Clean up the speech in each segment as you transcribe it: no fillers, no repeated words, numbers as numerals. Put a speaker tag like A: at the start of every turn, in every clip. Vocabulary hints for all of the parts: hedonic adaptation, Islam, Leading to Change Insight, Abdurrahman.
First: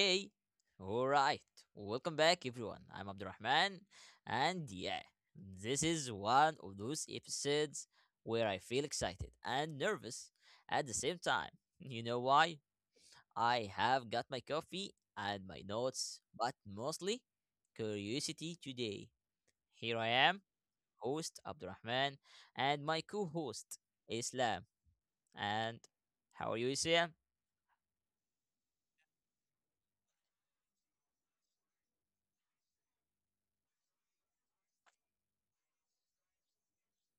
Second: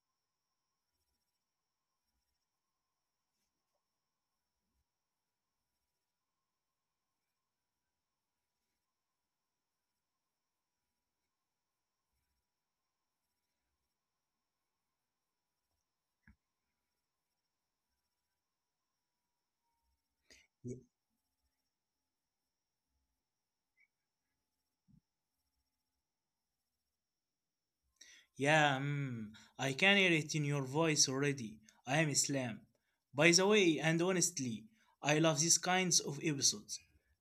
A: hey. All right. Welcome back, everyone. I'm Abdurrahman. And yeah, this is one of those episodes where I feel excited and nervous at the same time. You know why? I have got my coffee and my notes, but mostly curiosity today. Here I am,
B: Y-
A: host Abdurrahman, and my co host, Islam. And how are you, Islam?
B: Yeah, mm, I can hear it in your voice already. I am Islam. By the way, and honestly, I love these kinds of episodes.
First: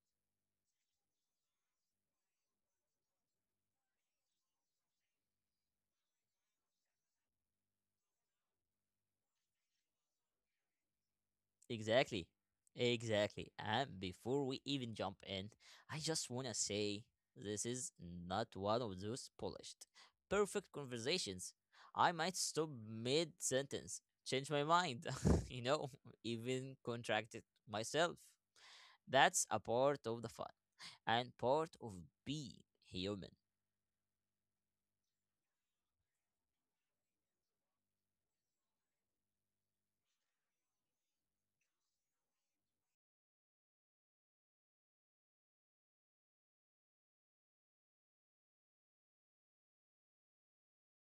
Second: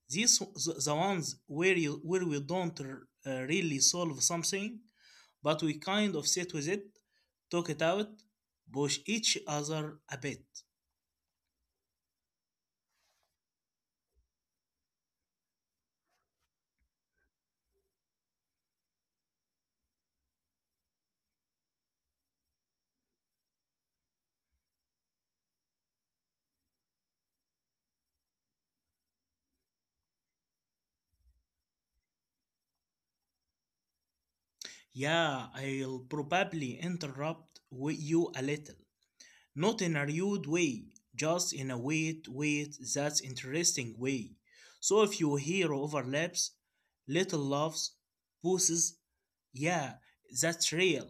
B: The ones where we don't really solve something, but we kind of sit with it, talk it out, push each other a bit.
A: Exactly. Exactly. And before we even jump in, I just want to say this is not one of those polished, perfect conversations. I might stop mid sentence, change my mind, you know, even contract it myself. That's a part of the fun and part of being human.
B: Yeah, I'll probably interrupt you a little. Not in a rude way, just in a wait, wait, that's interesting way. So if you hear overlaps, little loves, pauses, yeah, that's real.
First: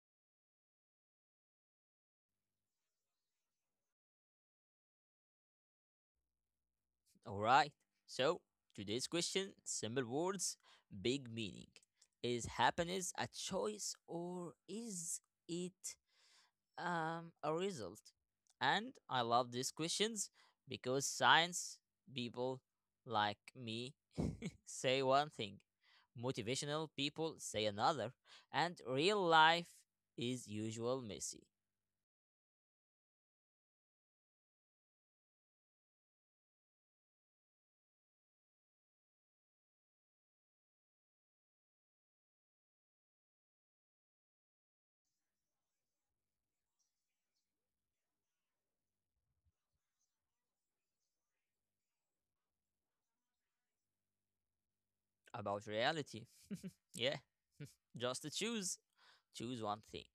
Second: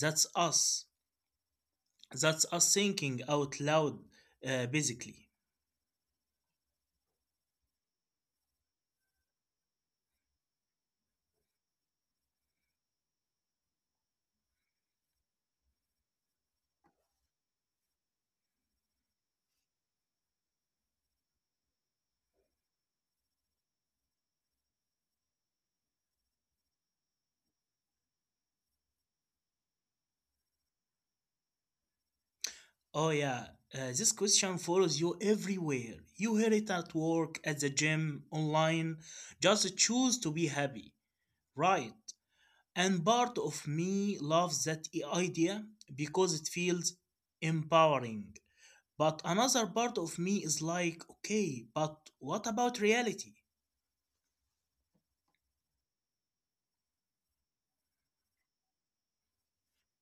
B: That's us. That's us thinking out loud, basically.
A: All right. So, today's question simple words, big meaning. Is happiness a choice or is it a result? And I love these questions because science people like me say one thing, motivational people say another, and real life is usual messy
B: Oh, yeah. This question follows you everywhere. You hear it at work, at the gym, online. Just choose to be happy, right? And part of me loves that idea because it feels empowering. But another part of me is like, okay, but what about reality?
A: about reality. Yeah, just to choose. Choose one thing.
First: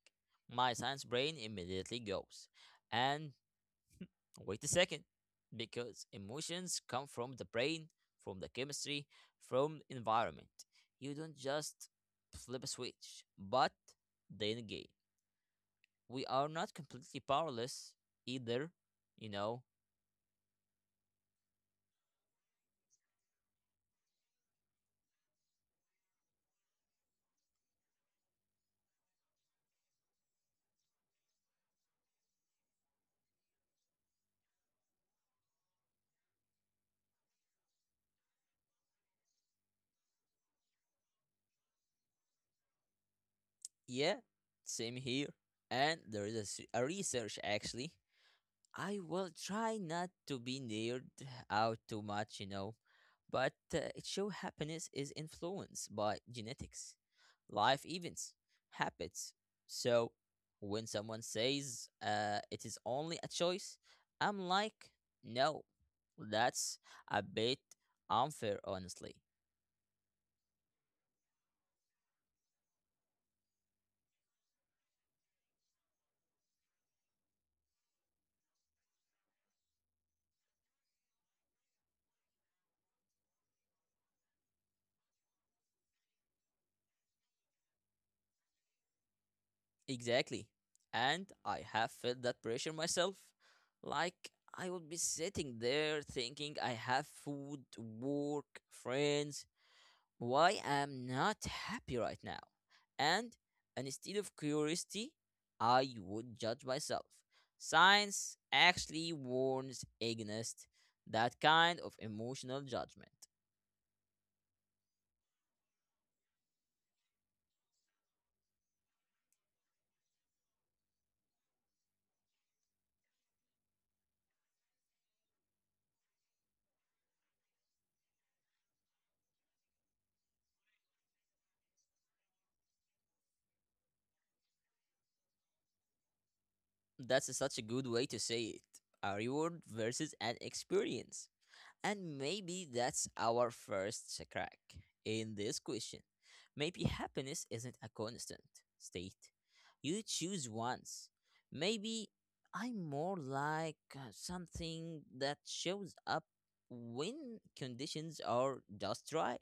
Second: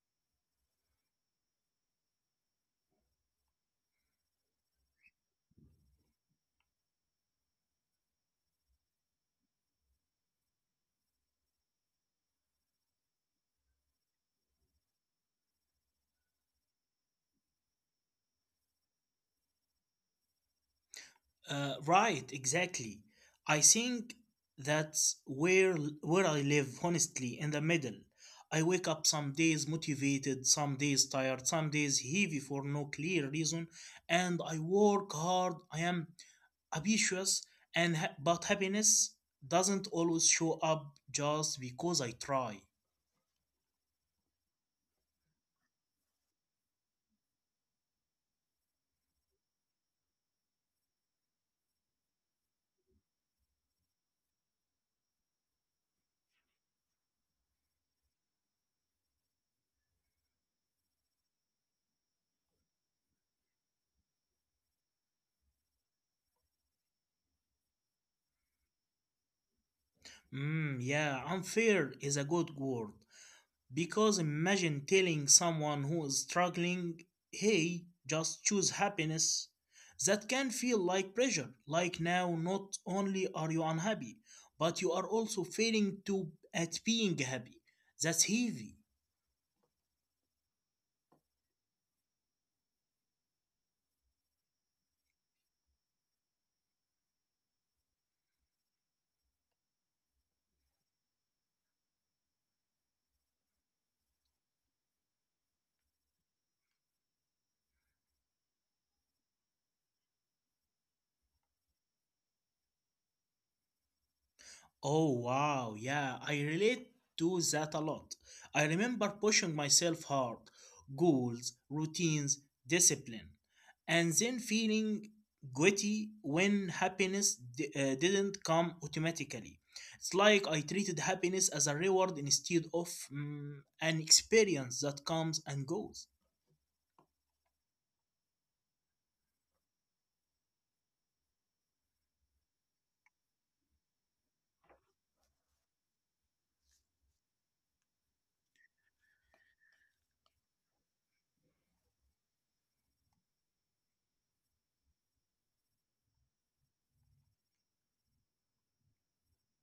A: My science brain immediately goes, and wait a second, because emotions come from the brain, from the chemistry, from environment. You don't just flip a switch. But then again, we are not completely powerless either, you know?
B: Right, exactly. I think that's where I live, honestly, in the middle. I wake up some days motivated, some days tired, some days heavy for no clear reason, and I work hard. I am ambitious but happiness doesn't always show up just because I try.
A: Yeah, same here. And there is a, a research actually I will try not to be neared out too much, you know, but it show happiness is influenced by genetics, life events, habits. So when someone says it is only a choice, I'm like, no, that's a bit unfair, honestly.
B: Mm, yeah, unfair is a good word because imagine telling someone who is struggling, "Hey, just choose happiness." That can feel like pressure. Like now, not only are you unhappy, but you are also failing to at being happy. That's heavy.
A: Exactly. And I have felt that pressure myself. Like I would be sitting there thinking I have food, work, friends. Why am not happy right now? And instead of curiosity, I would judge myself. Science actually warns against that kind of emotional judgment.
B: Oh wow, yeah, I relate to that a lot. I remember pushing myself hard, goals, routines, discipline, and then feeling guilty when happiness didn't come automatically. It's like I treated happiness as a reward instead of an experience that comes and goes.
A: That's such a good way to say it. A reward versus an experience. And maybe that's our first crack in this question. Maybe happiness isn't a constant state. You choose once. Maybe I'm more like something that shows up when conditions are just right.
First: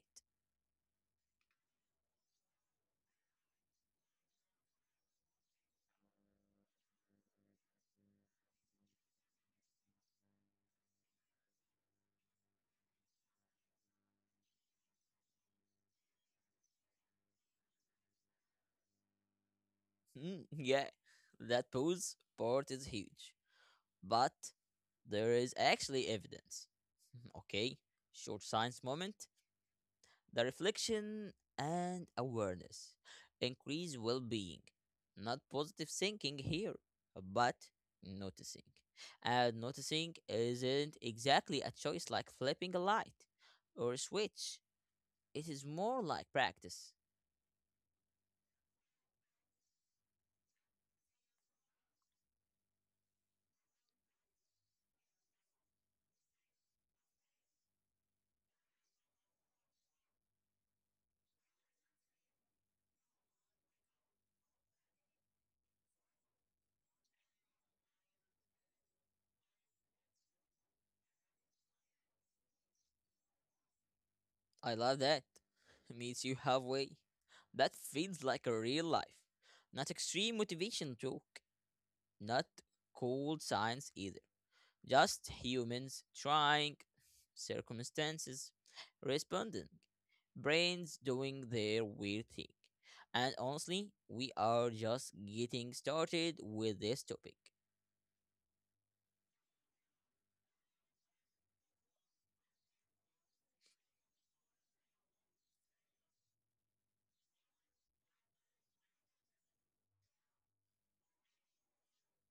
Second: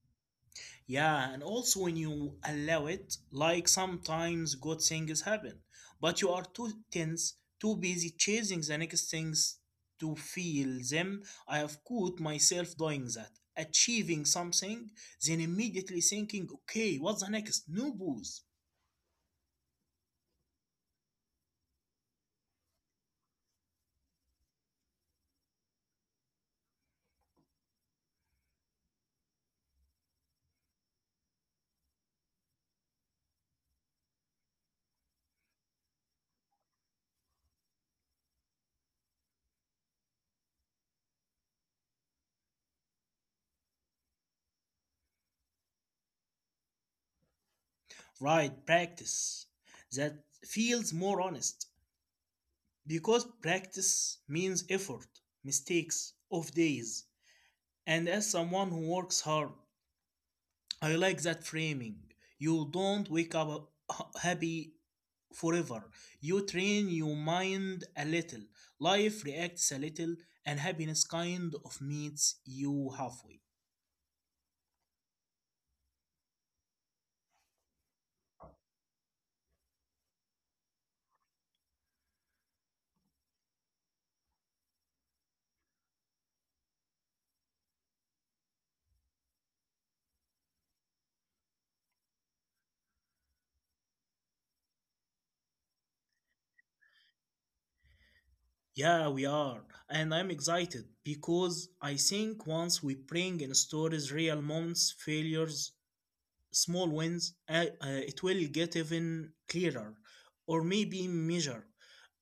B: Yeah, and also when you allow it, like sometimes good things happen, but you are too tense, too busy chasing the next things to feel them. I have caught myself doing that, achieving something, then immediately thinking, okay, what's the next? New booze.
A: Mm, yeah, that pose part is huge. But there is actually evidence. Okay, short science moment. The reflection and awareness increase well being. Not positive thinking here, but noticing. And noticing isn't exactly a choice like flipping a light or a switch, it is more like practice.
B: Right, practice. That feels more honest because practice means effort, mistakes, off days, and as someone who works hard, I like that framing. You don't wake up happy forever. You train your mind a little. Life reacts a little, and happiness kind of meets you halfway.
A: I love that. Meets you halfway. That feels like a real life. Not extreme motivation joke, not cold science either. Just humans trying, circumstances responding, brains doing their weird thing. And honestly, we are just getting started with this topic.
B: Yeah, we are. And I'm excited because I think once we bring in stories real moments, failures, small wins, it will get even clearer or maybe measure.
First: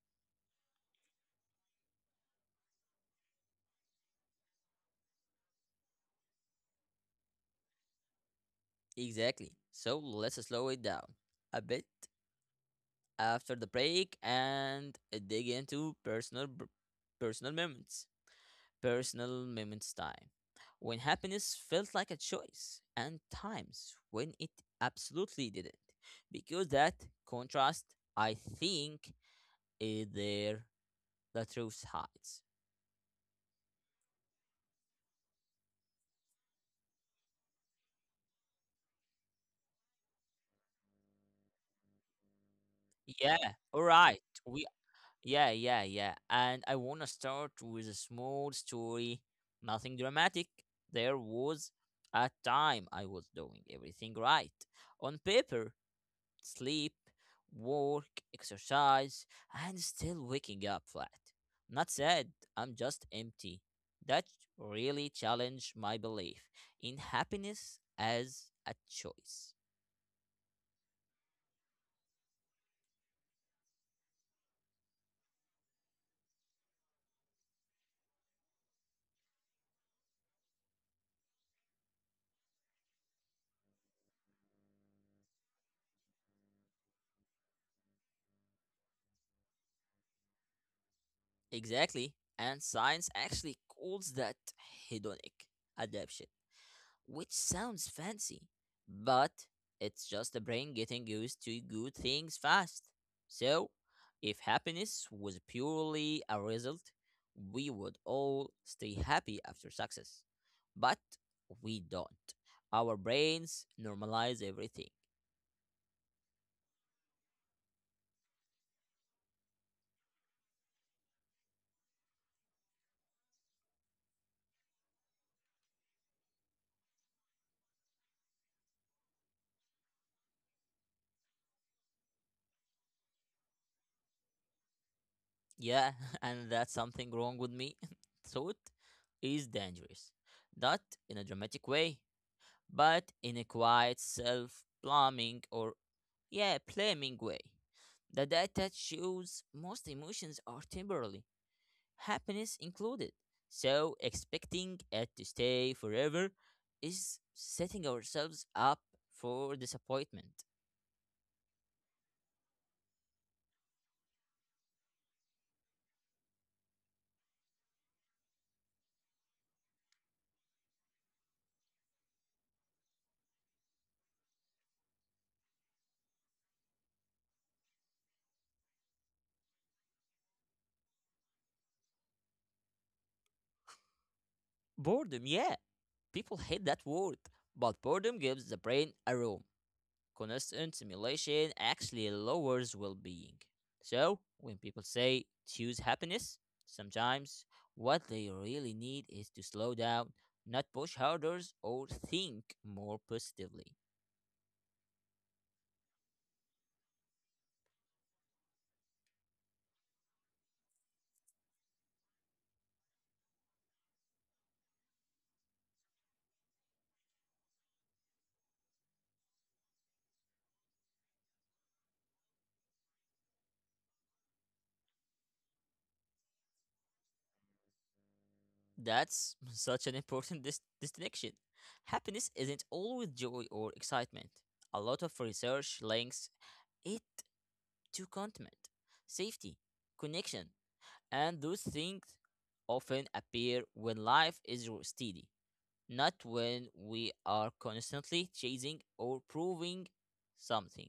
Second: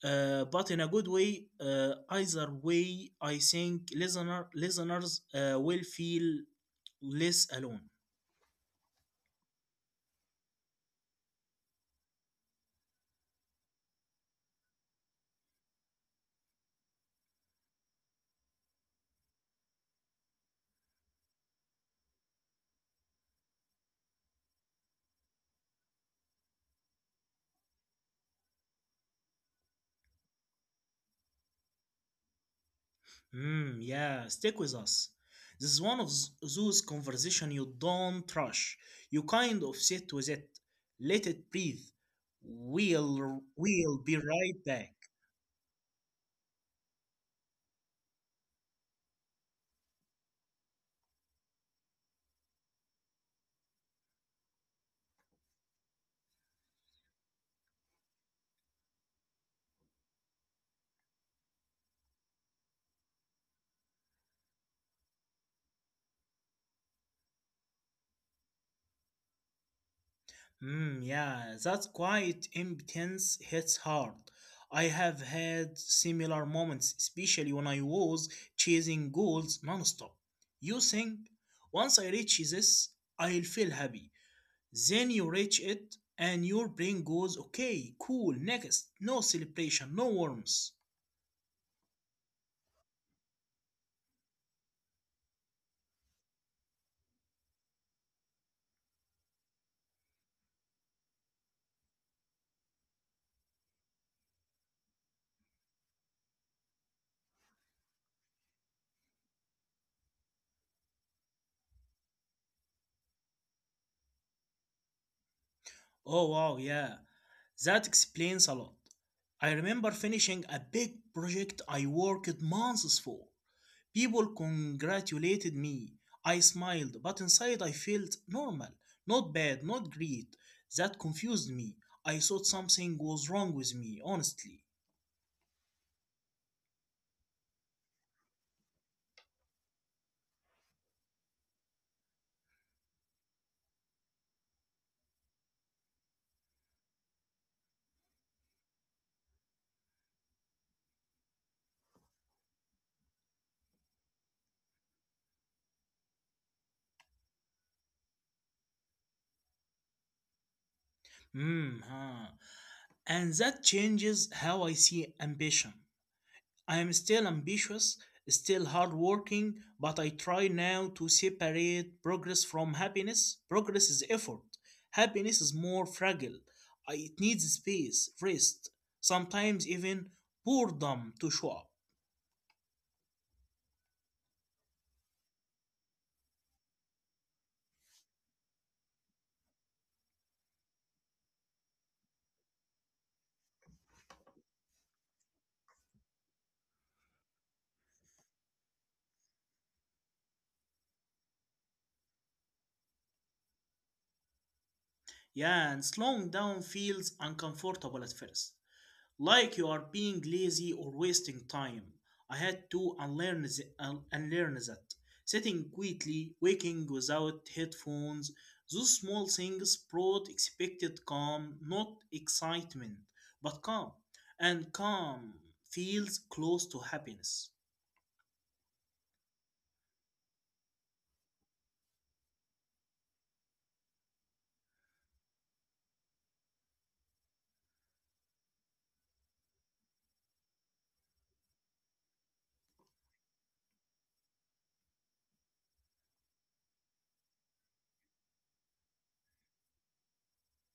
B: But in a good way, either way, I think listeners will feel less alone.
A: Exactly. So let's slow it down a bit after the break and dig into personal moments. Personal moments time when happiness felt like a choice and times when it absolutely didn't, because that contrast I think is there the truth hides.
B: Hmm, yeah, stick with us. This is one of those conversation you don't rush. You kind of sit with it, let it breathe. We'll
A: Yeah, all
B: we'll be
A: right,
B: right
A: we
B: back.
A: yeah, and I want to start with a small story, nothing dramatic. There was a time I was doing everything right on paper, sleep, work, exercise, and still waking up flat. Not sad, I'm just empty. That really challenged my belief in happiness as a choice.
B: Mm, yeah, that quiet impotence hits hard. I have had similar moments, especially when I was chasing goals nonstop. You think, once I reach this, I'll feel happy. Then you reach it, and your brain goes, okay, cool, next. No celebration, no warmth.
A: Exactly, and science actually calls that hedonic adaptation, which sounds fancy, but it's just the brain getting used to good things fast. So, if happiness was purely a result, we would all stay happy after success. But we don't. Our brains normalize everything.
B: Oh, wow, yeah. That explains a lot. I remember finishing a big project I worked months for. People congratulated me. I smiled, but inside I felt normal, not bad, not great. That confused me. I thought something was wrong with me, honestly.
A: Yeah, and that's something wrong with me. Thought is dangerous. Not in a dramatic way, but in a quiet self plumbing or, yeah, blaming way. The data shows most emotions are temporary, happiness included. So, expecting it to stay forever is setting ourselves up for disappointment.
B: Hmm, huh. And that changes how I see ambition. I am still ambitious, still hardworking, but I try now to separate progress from happiness. Progress is effort, happiness is more fragile. It needs space, rest, sometimes even boredom to show up.
A: Boredom, yeah. People hate that word, but boredom gives the brain a room. Constant stimulation actually lowers well being. So, when people say choose happiness, sometimes what they really need is to slow down, not push harder, or think more positively.
B: Yeah, and slowing down feels uncomfortable at first, like you are being lazy or wasting time. I had to unlearn that. Sitting quietly, waking without headphones, those small things brought expected calm, not excitement, but calm. And calm feels close to happiness.
A: That's such an important distinction. Happiness isn't always joy or excitement. A lot of research links it to contentment, safety, connection, and those things often appear when life is steady, not when we are constantly chasing or proving something.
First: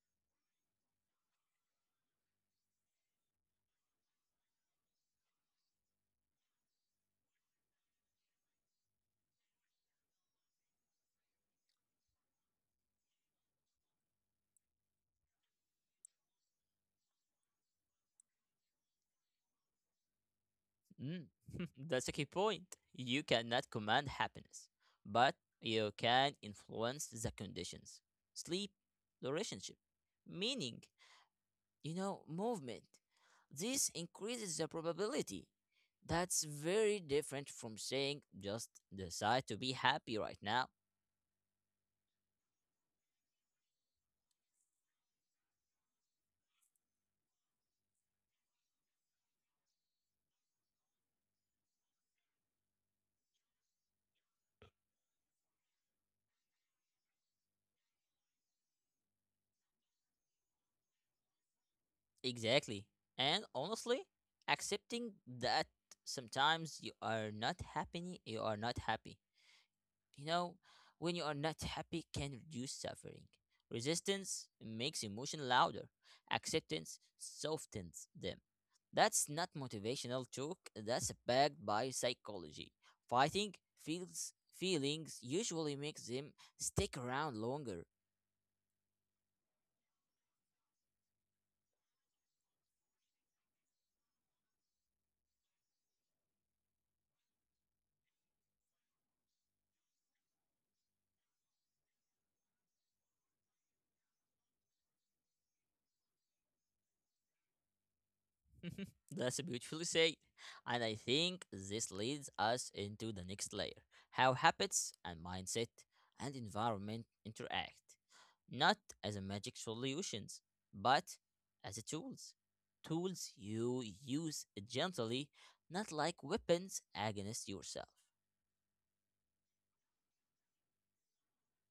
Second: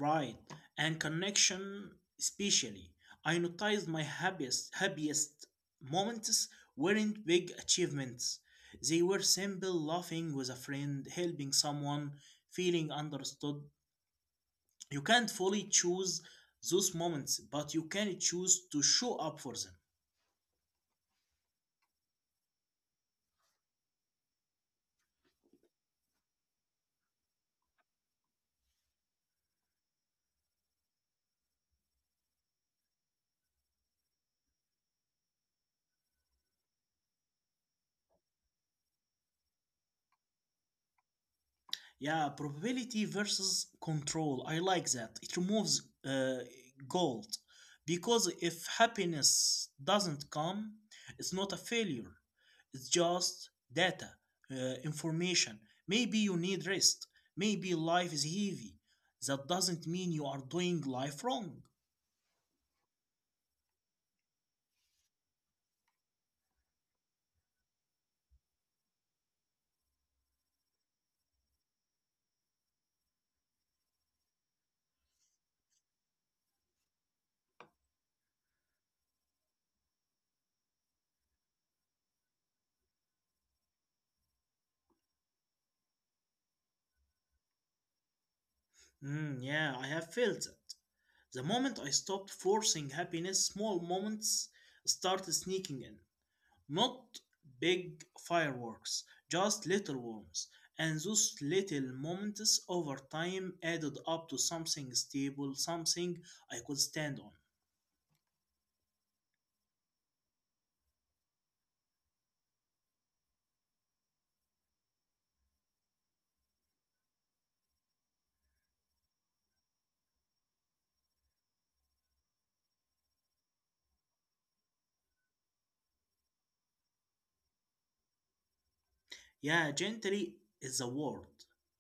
B: Right. And connection, especially. I noticed my happiest moments weren't big achievements. They were simple laughing with a friend, helping someone, feeling understood. You can't fully choose those moments, but you can choose to show up for them.
A: Mm. That's a key point. You cannot command happiness, but you can influence the conditions. Sleep, the relationship, meaning, you know, movement. This increases the probability. That's very different from saying just decide to be happy right now.
B: Yeah, probability versus control. I like that. It removes uh, guilt because if happiness doesn't come, it's not a failure. It's just data, information. Maybe you need rest. Maybe life is heavy. That doesn't mean you are doing life wrong.
A: Exactly. And honestly, accepting that sometimes you are not happy, you are not happy. You know, when you are not happy can reduce suffering. Resistance makes emotion louder. Acceptance softens them. That's not motivational talk, that's backed by psychology. Fighting feels feelings usually makes them stick around longer.
B: Mm, yeah, I have felt that. The moment I stopped forcing happiness, small moments started sneaking in. Not big fireworks, just little ones. And those little moments over time added up to something stable, something I could stand on.
A: Mhm. That's beautifully said. And I think this leads us into the next layer, how habits and mindset and environment interact, not as a magic solutions, but as a tools. Tools you use gently, not like weapons against yourself.
B: Yeah, gently is the word.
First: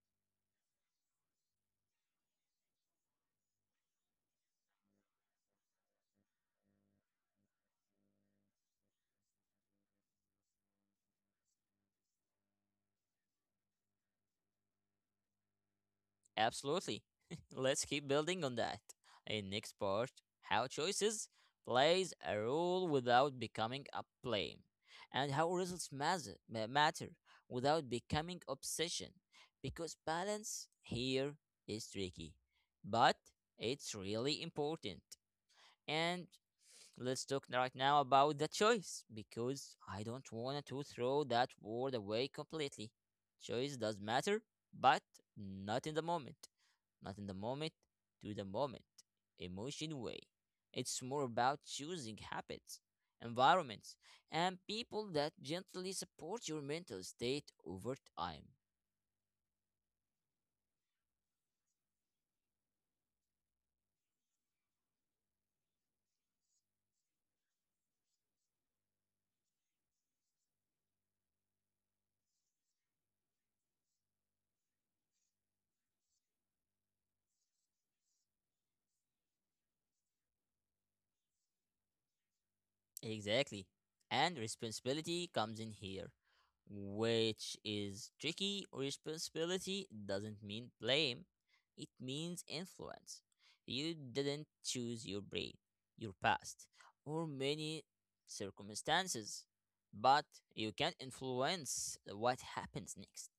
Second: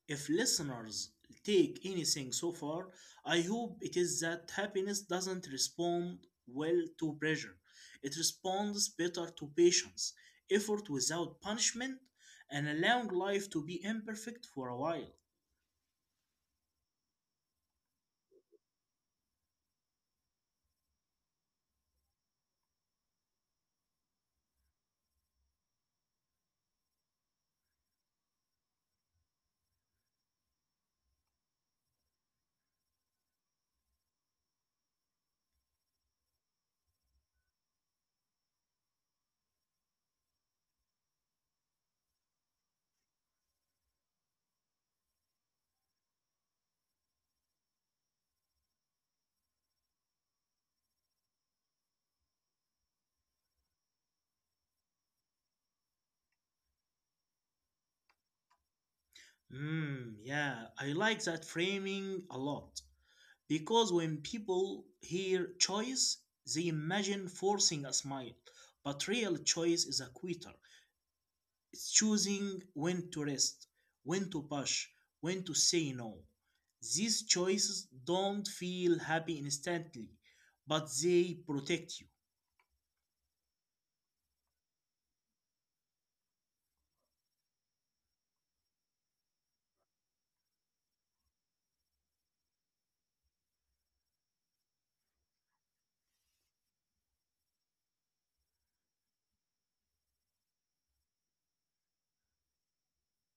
B: If listeners take anything so far, I hope it is that happiness doesn't respond well to pressure. It responds better to patience, effort without punishment, and allowing life to be imperfect for a while.
A: Absolutely. Let's keep building on that. In next part, how choices plays a role without becoming a blame, and how results matter without becoming obsession. Because balance here is tricky, but it's really important. And let's talk right now about the choice because I don't want to throw that word away completely. Choice does matter, but not in the moment, not in the moment, to the moment, emotion way. It's more about choosing habits, environments, and people that gently support your mental state over time.
B: Mm, yeah, I like that framing a lot because when people hear choice, they imagine forcing a smile. But real choice is a quitter. It's choosing when to rest, when to push, when to say no. These choices don't feel happy instantly, but they protect you.
A: Exactly. And responsibility comes in here, which is tricky. Responsibility doesn't mean blame, it means influence. You didn't choose your brain, your past, or many circumstances, but you can influence what happens next,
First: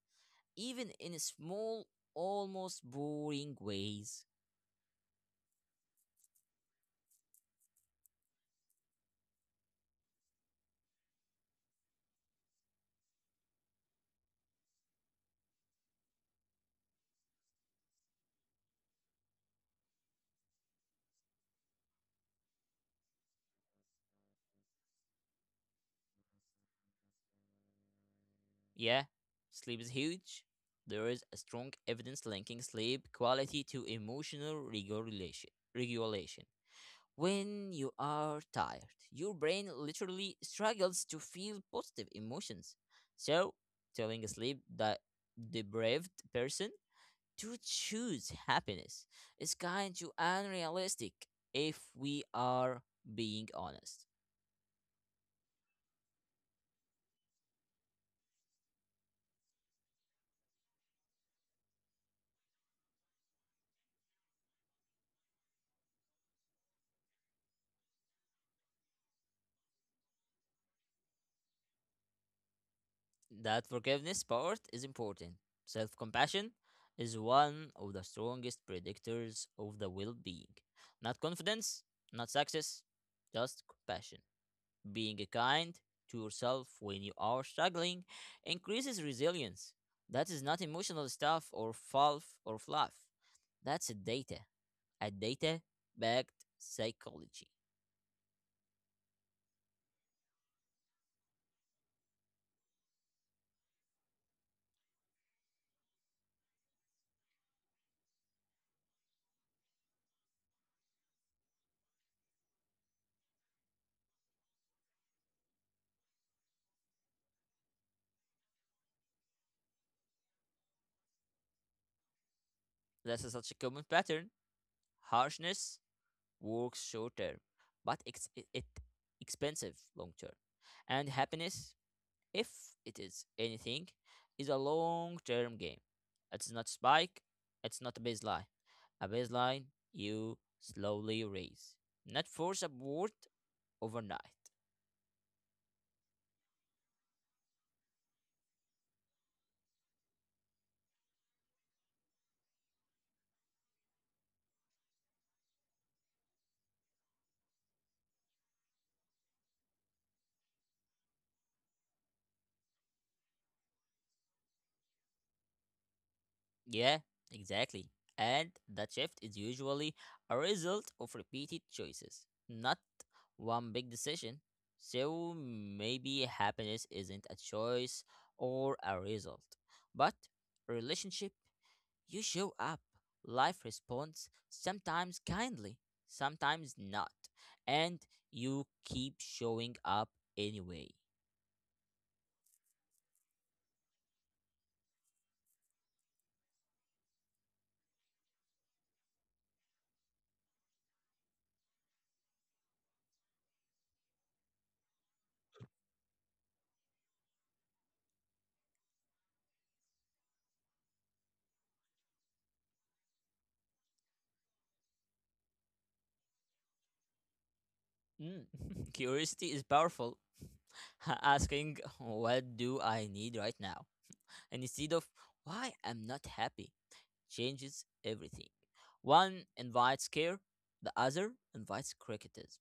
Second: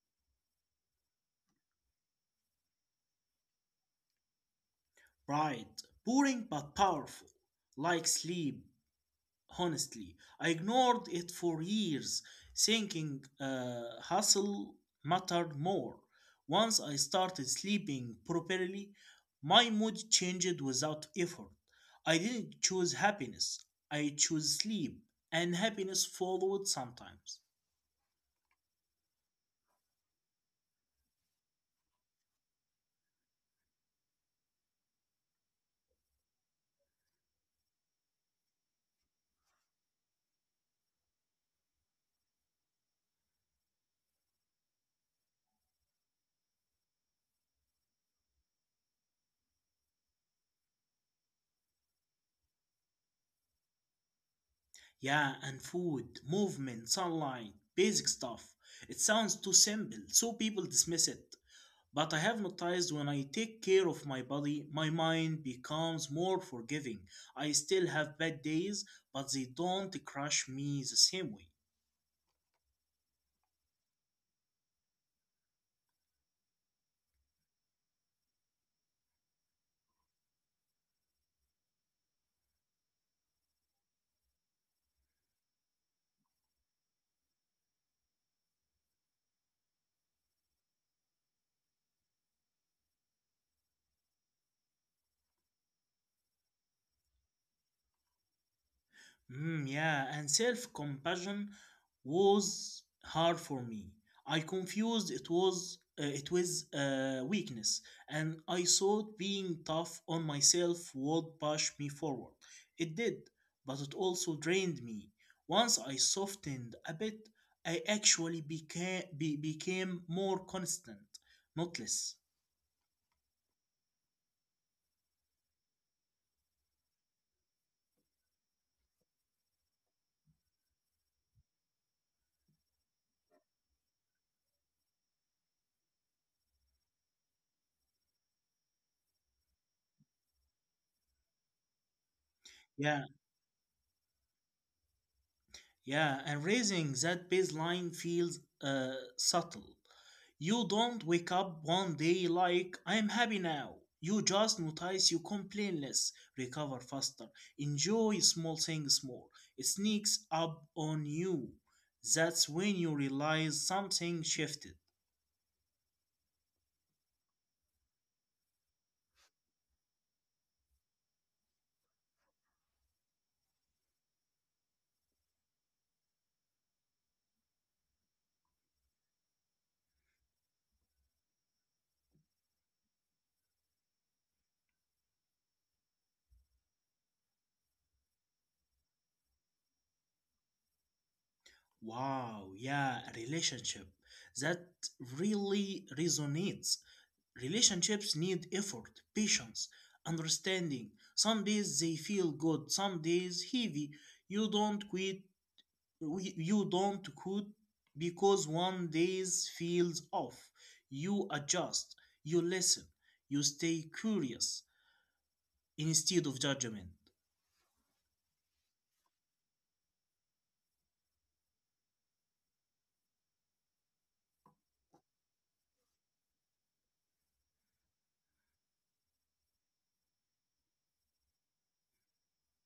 A: even in small, almost boring ways.
B: Pride, boring but powerful, like sleep, honestly. I ignored it for years, thinking hustle mattered more. Once I started sleeping properly, my mood changed without effort. I didn't choose happiness, I chose sleep, and happiness followed sometimes.
A: Yeah, sleep is huge. There is a strong evidence linking sleep quality to emotional regulation. When you are tired, your brain literally struggles to feel positive emotions. So, telling a sleep that deprived person to choose happiness is kind of unrealistic if we are being honest.
B: Yeah, and food, movement, sunlight, basic stuff. It sounds too simple, so people dismiss it. But I have noticed when I take care of my body, my mind becomes more forgiving. I still have bad days, but they don't crush me the same way.
A: That forgiveness part is important. Self compassion is one of the strongest predictors of the well being. Not confidence, not success, just compassion. Being kind to yourself when you are struggling increases resilience. That is not emotional stuff or fluff. That's data. A data backed psychology.
B: Mm, yeah, and self compassion was hard for me. I confused it was weakness, and I thought being tough on myself would push me forward. It did, but it also drained me. Once I softened a bit, I actually became more constant, not less.
A: That's such a common pattern. Harshness works short term, but it expensive long term. And happiness, if it is anything, is a long term game. It's not spike, it's not a baseline. A baseline you slowly raise, not force
B: Yeah,
A: upward overnight.
B: Yeah, and raising that baseline feels subtle. You don't wake up one day like, I'm happy now. You just notice you complain less, recover faster, enjoy small things more. It sneaks up on you. That's when you realize something shifted.
A: Yeah, exactly. And that shift is usually a result of repeated choices, not one big decision. So maybe happiness isn't a choice or a result, but a relationship. You show up, life responds, sometimes kindly, sometimes not, and you keep showing up anyway.
B: Wow, yeah, a relationship. That really resonates. Relationships need effort, patience, understanding. Some days they feel good, some days heavy. You don't quit you don't quit because one days feels off. You adjust, you listen, you stay curious instead of judgment.
A: Mm. Curiosity is powerful. Asking, what do I need right now? And instead of, why I'm not happy, changes everything. One invites care, the other invites criticism.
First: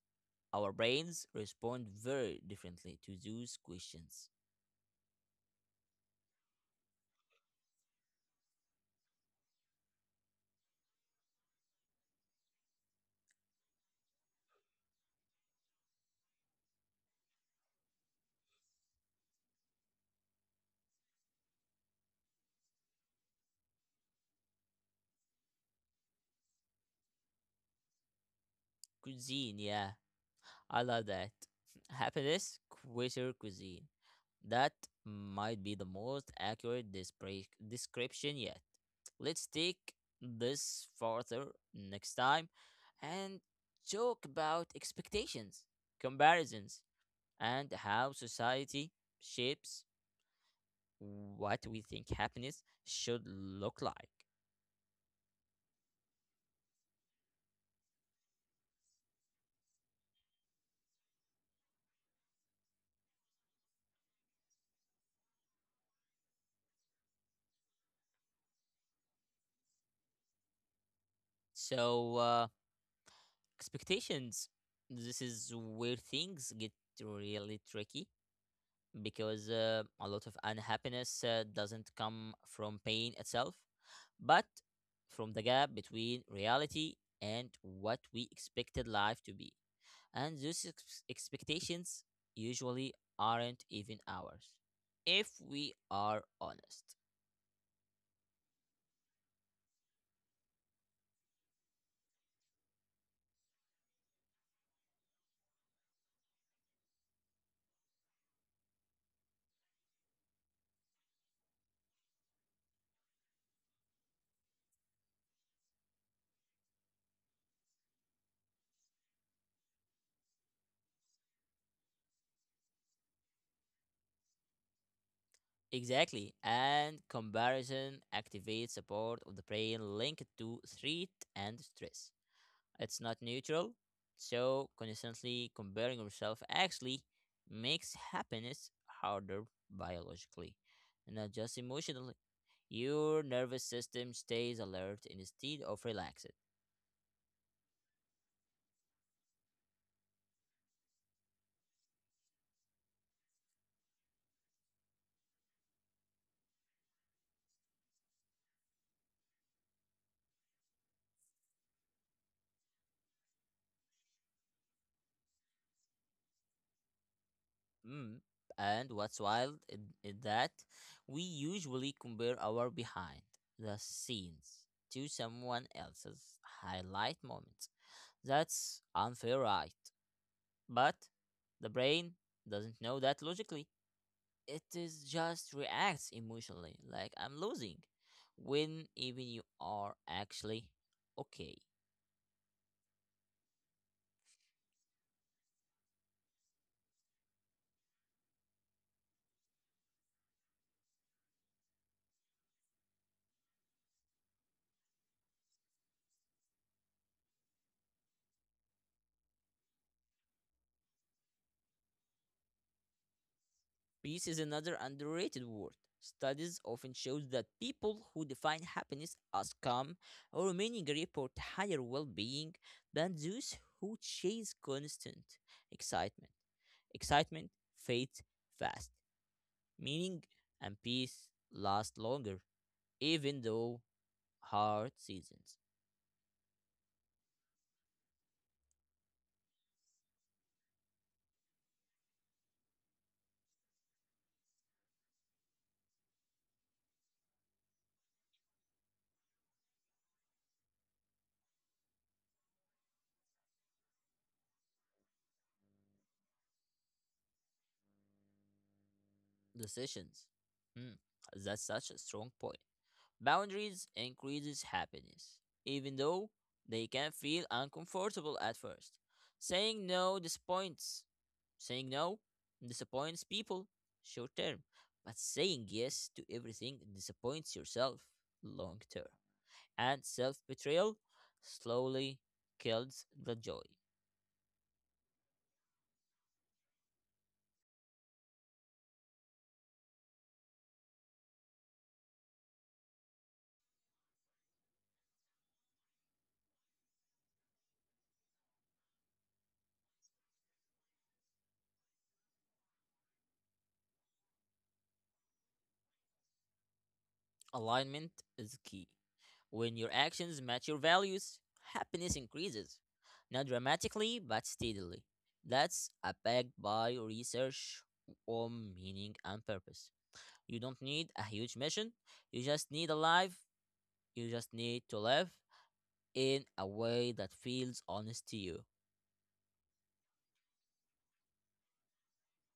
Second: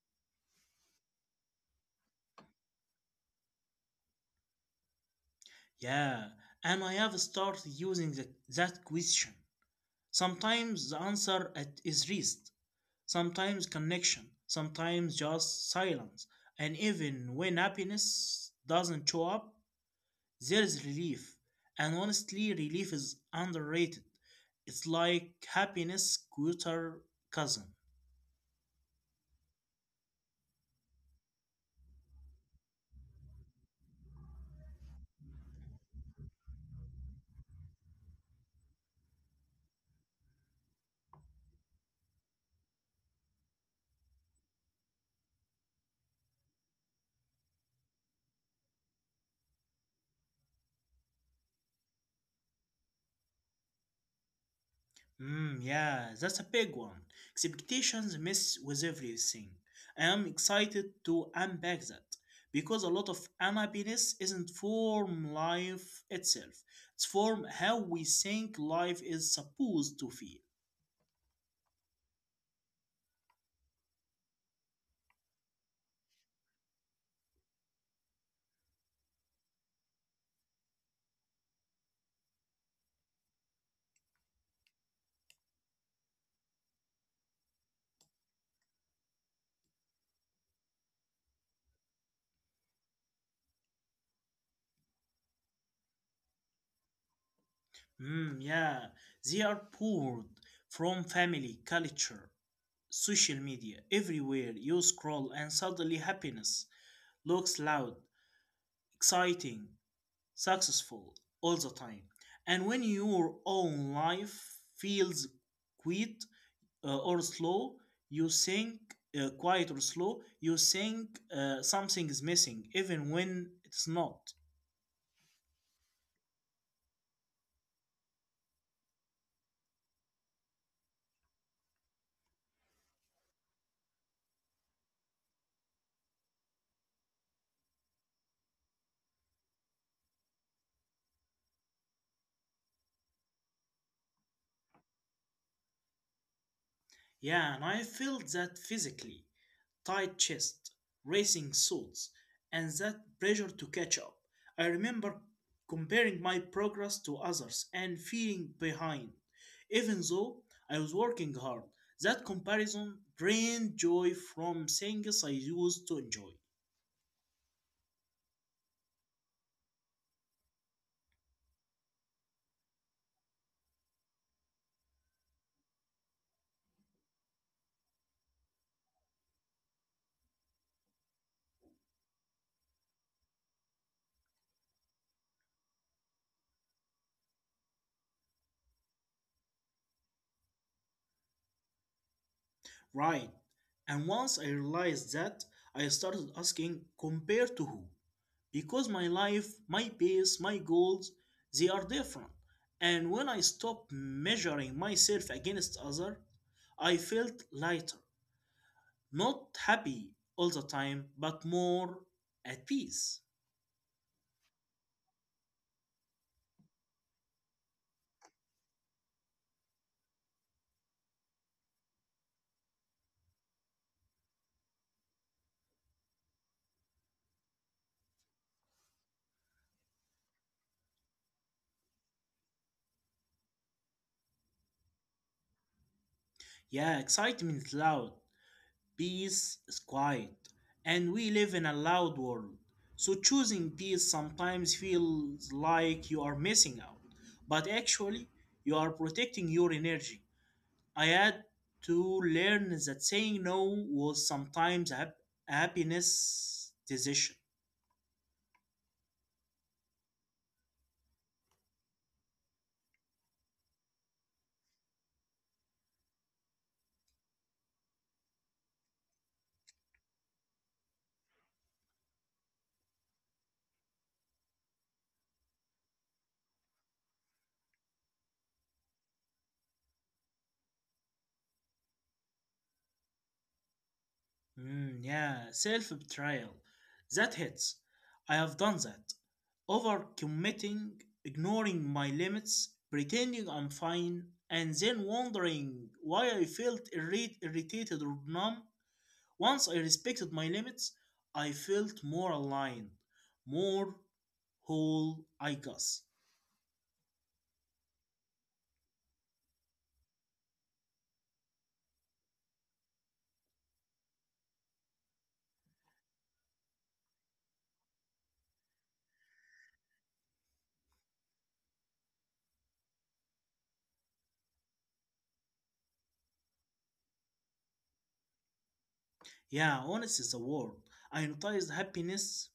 A: Our brains respond very differently to those questions.
B: Yeah, and I have started using that question. Sometimes the answer is rest, sometimes connection, sometimes just silence. And even when happiness doesn't show up, there is relief. And honestly, relief is underrated. It's like happiness' cuter cousin.
A: Cuisine, yeah, I love that. Happiness, quitter cuisine. That might be the most accurate description yet. Let's take this further next time and talk about expectations, comparisons, and how society shapes what we think happiness should look like.
B: Mm, yeah, that's a big one. Expectations mess with everything. I am excited to unpack that because a lot of unhappiness isn't from life itself, it's from how we think life is supposed to feel.
A: So, expectations, this is where things get really tricky because a lot of unhappiness doesn't come from pain itself, but from the gap between reality and what we expected life to be. And those expectations usually aren't even ours, if we are honest.
B: Mm, yeah, they are poured from family, culture, social media, everywhere you scroll, and suddenly happiness looks loud, exciting, successful all the time. And when your own life feels quiet or slow, you think quiet or slow, you think something is missing, even when it's not.
A: Exactly, and comparison activates a part of the brain linked to threat and stress. It's not neutral. So constantly comparing yourself actually makes happiness harder biologically, not just emotionally. Your nervous system stays alert instead of relaxed.
B: Yeah, and I felt that physically: tight chest, racing thoughts, and that pressure to catch up. I remember comparing my progress to others and feeling behind, even though I was working hard. That comparison drained joy from things I used to enjoy.
A: Mm. And what's wild is that we usually compare our behind the scenes to someone else's highlight moments. That's unfair, right? But the brain doesn't know that logically. It is just reacts emotionally like I'm losing when even you are actually okay.
B: Right. And once I realized that, I started asking, compared to who? Because my life, my pace, my goals, they are different. And when I stopped measuring myself against others, I felt lighter, not happy all the time, but more at peace.
A: Peace is another underrated word. Studies often shows that people who define happiness as calm or meaning report higher well-being than those who chase constant excitement excitement fades fast, meaning and peace last longer, even though hard seasons
B: Yeah, excitement is loud, peace is quiet, and we live in a loud world. So choosing peace sometimes feels like you are missing out, but actually you are protecting your energy. I had to learn that saying no was sometimes a happiness decision.
A: decisions. Hmm, that's such a strong point. Boundaries increases happiness, even though they can feel uncomfortable at first. Saying no disappoints. Saying no disappoints people short term, but saying yes to everything disappoints yourself long term. And self betrayal slowly kills the joy.
B: Mm, yeah, self betrayal. That hits. I have done that. Overcommitting, ignoring my limits, pretending I'm fine, and then wondering why I felt irritated or numb. Once I respected my limits, I felt more aligned, more whole, I guess.
A: Alignment is key. When your actions match your values, happiness increases. Not dramatically, but steadily. That's backed by research on meaning and purpose. You don't need a huge mission, you just need a life, you just need to live in a way that feels honest to you.
B: Yeah, honest is the word. I noticed happiness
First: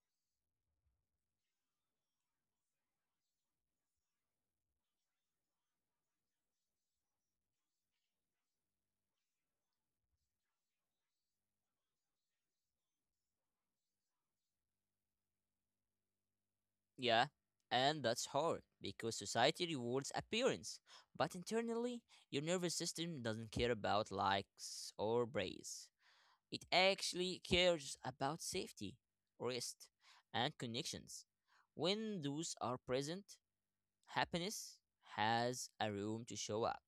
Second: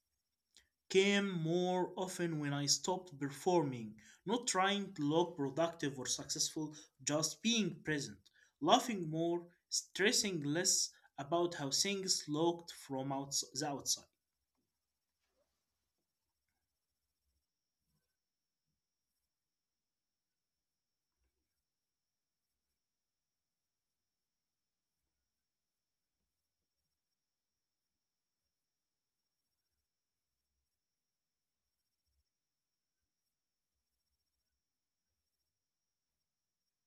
B: came more often when I stopped performing, not trying to look productive or successful, just being present, laughing more, stressing less about how things looked from the outside.
A: Yeah, and that's hard because society rewards appearance, but internally, your nervous system doesn't care about likes or praise. It actually cares about safety, rest, and connections. When those are present, happiness has a room to show up.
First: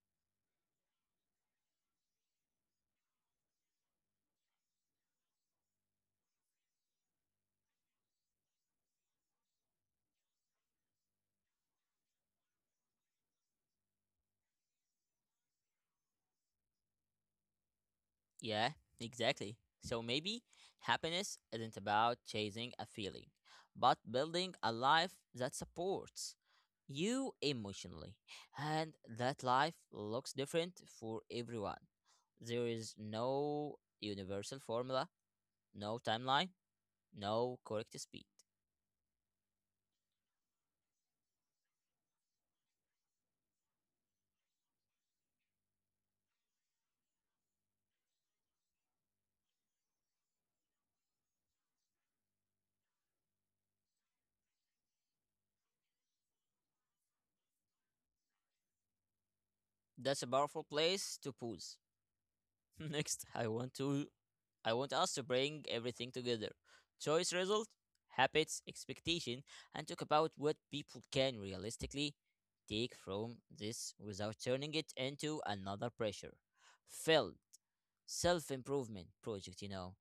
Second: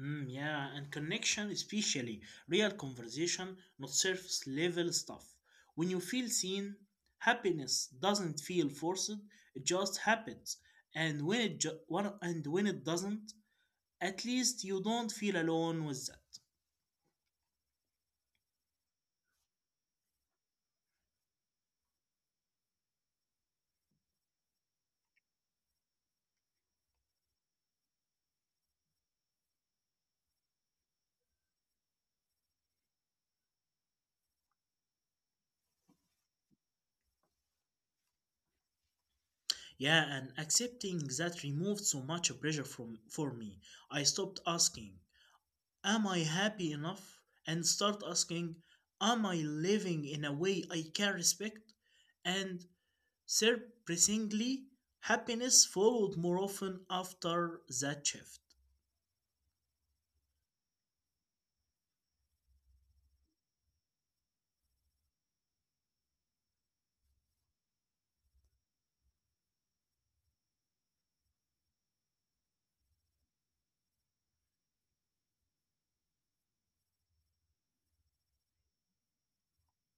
B: Mm, yeah, and connection, especially real conversation, not surface level stuff. When you feel seen, happiness doesn't feel forced; it just happens. And when it doesn't, at least you don't feel alone with that.
A: Yeah, exactly. So maybe happiness isn't about chasing a feeling, but building a life that supports you emotionally. And that life looks different for everyone. There is no universal formula, no timeline, no correct speed.
B: Yeah, and accepting that removed so much pressure from for me. I stopped asking, "Am I happy enough?" and start asking, "Am I living in a way I can respect?" And surprisingly, happiness followed more often after that shift.
A: That's a powerful place to pause. Next, I want us to bring everything together. Choice result, habits, expectation, and talk about what people can realistically take from this without turning it into another pressure. Failed self improvement project, you know.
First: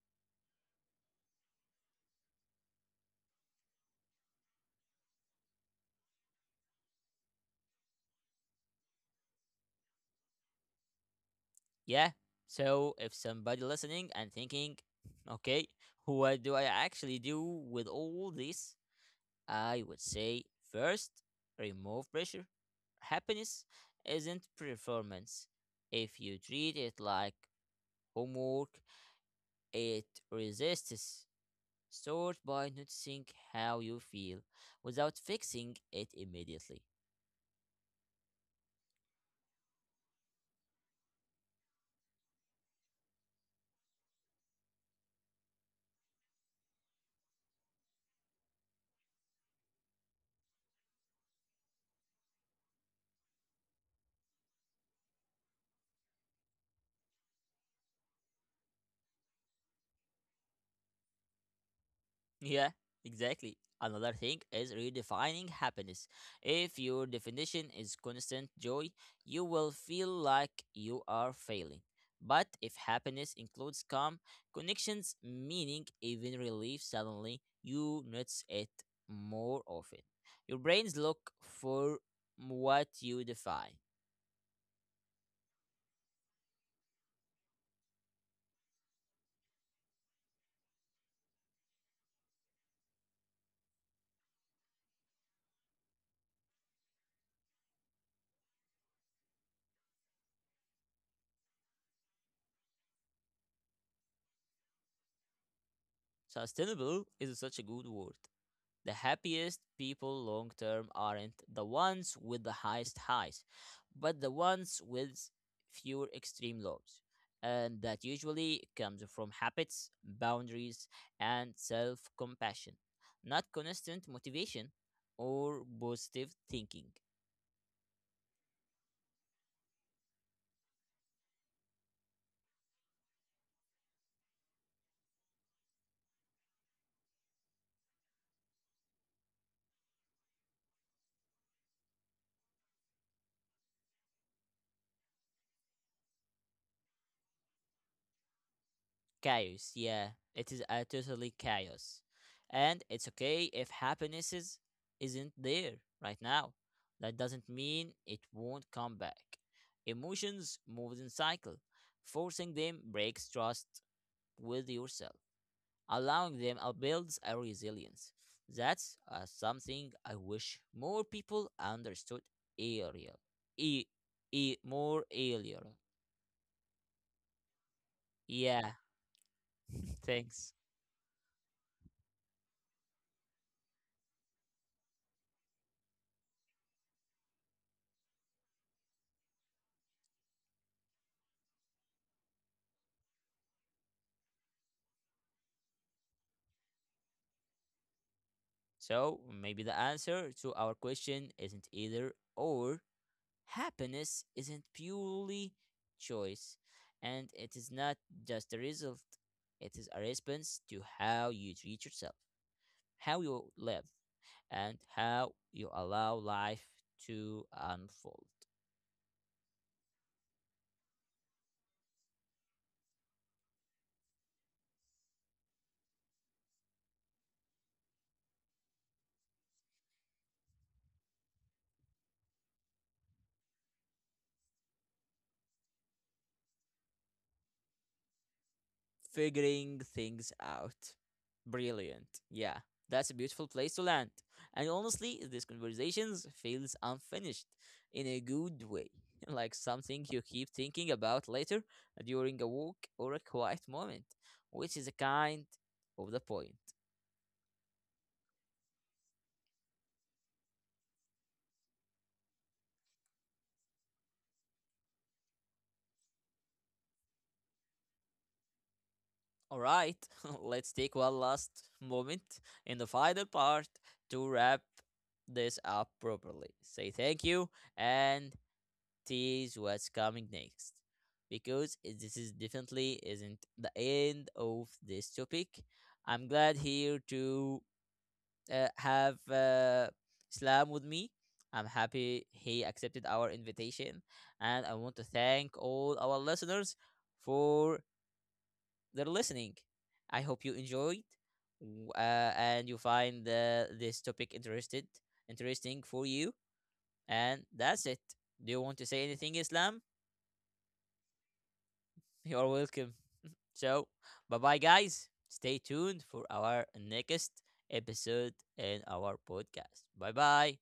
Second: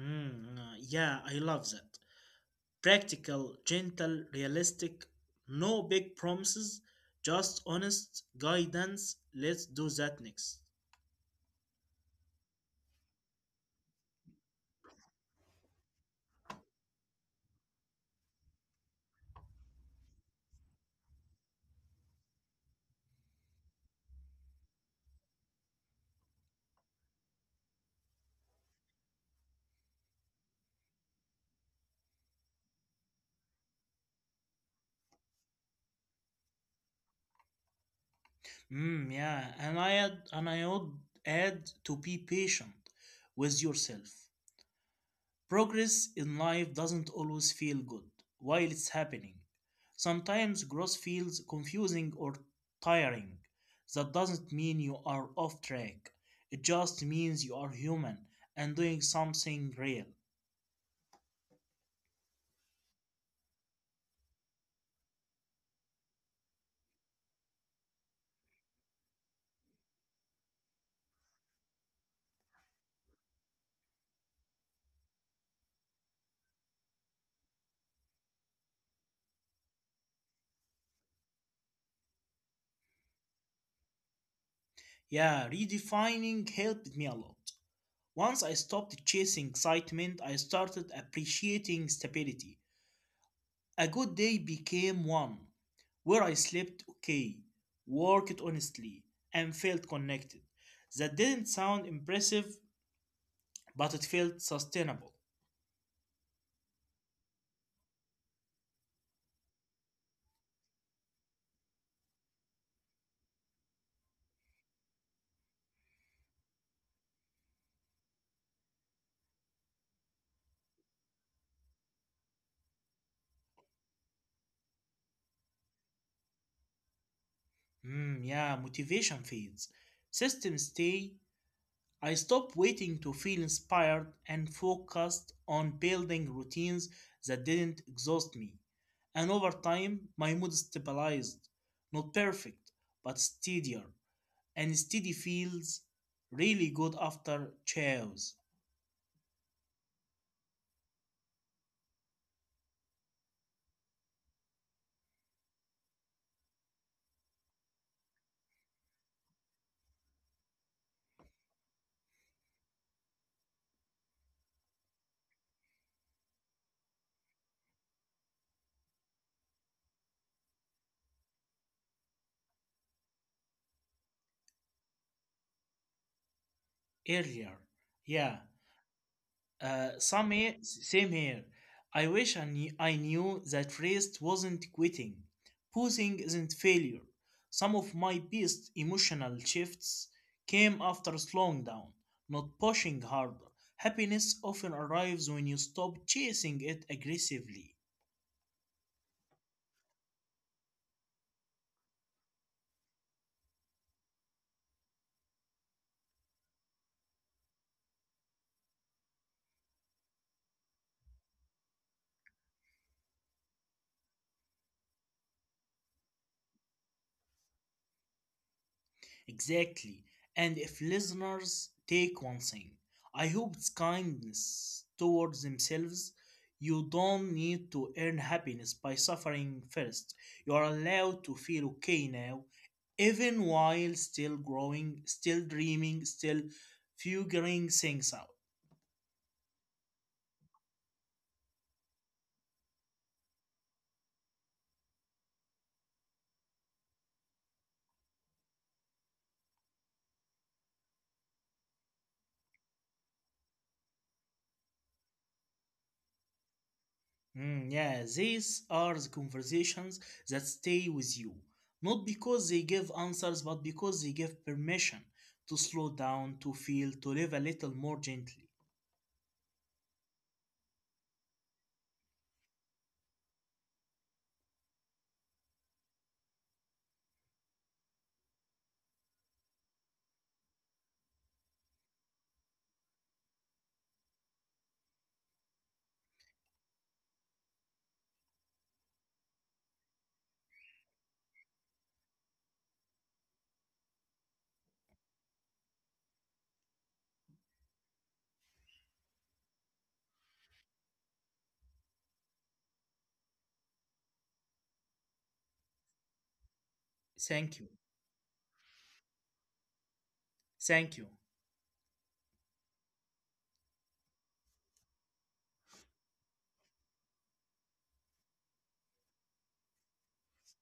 B: Yeah, I love that. Practical, gentle, realistic, no big promises, just honest guidance. Let's do that next.
A: Yeah. So if somebody listening and thinking, okay, what do I actually do with all this? I would say first, remove pressure. Happiness isn't performance. If you treat it like homework, it resists. Start by noticing how you feel without fixing it immediately.
B: Mm, yeah, and I would add to be patient with yourself. Progress in life doesn't always feel good while it's happening. Sometimes growth feels confusing or tiring. That doesn't mean you are off track. It just means you are human and doing something real.
A: Yeah, exactly. Another thing is redefining happiness. If your definition is constant joy, you will feel like you are failing. But if happiness includes calm, connections, meaning, even relief, suddenly you notice it more often. Your brains look for what you define.
B: Yeah, redefining helped me a lot. Once I stopped chasing excitement, I started appreciating stability. A good day became one where I slept okay, worked honestly, and felt connected. That didn't sound impressive, but it felt sustainable.
A: Sustainable is such a good word. The happiest people long term aren't the ones with the highest highs, but the ones with fewer extreme lows. And that usually comes from habits, boundaries, and self compassion, not constant motivation or positive thinking.
B: Hmm, yeah, motivation fades. Systems stay. I stopped waiting to feel inspired and focused on building routines that didn't exhaust me. And over time, my mood stabilized. Not perfect, but steadier. And steady feels really good after chows
A: Chaos, yeah. It is a totally chaos. And it's okay if isn't there right now. That doesn't mean it won't come back. Emotions move in cycle. Forcing them breaks trust with yourself. Allowing them builds a resilience. That's something I wish more people understood earlier. E, More earlier.
B: earlier. Yeah,
A: Yeah,
B: some
A: thanks.
B: here. Same here. I wish I knew that rest wasn't quitting. Posing isn't failure. Some of my best emotional shifts came after slowing down, not pushing harder. Happiness often arrives when you stop chasing it aggressively.
A: So maybe the answer to our question isn't either or. Happiness isn't purely choice, and it is not just a result, it is a response to how you treat yourself, how you live, and how you allow life to unfold.
B: Exactly. And if listeners take one thing, I hope it's kindness towards themselves. You don't need to earn happiness by suffering first. You are allowed to feel okay now, even while still growing, still dreaming, still figuring things out.
A: Figuring things out. Brilliant. Yeah, that's a beautiful place to land. And honestly, this conversations feels unfinished in a good way, like something you keep thinking about later during a walk or a quiet moment, which is a kind of the point.
B: Mm, yeah, these are the conversations that stay with you, not because they give answers, but because they give permission to slow down, to feel, to live a little more gently.
A: All right, let's take one last moment in the final part to wrap this up properly. Say thank you and tease what's coming next because this is definitely isn't the end of this topic. I'm glad here to have Islam with me. I'm happy he accepted our invitation, and I want to thank all our listeners for their listening. I hope you enjoyed and you find this topic interested interesting for you. And
B: Thank you.
A: that's it. Do you want to say anything, Islam?
B: Thank you.
A: You're welcome. So, bye bye, guys. Stay tuned for our next episode in our podcast. Bye bye.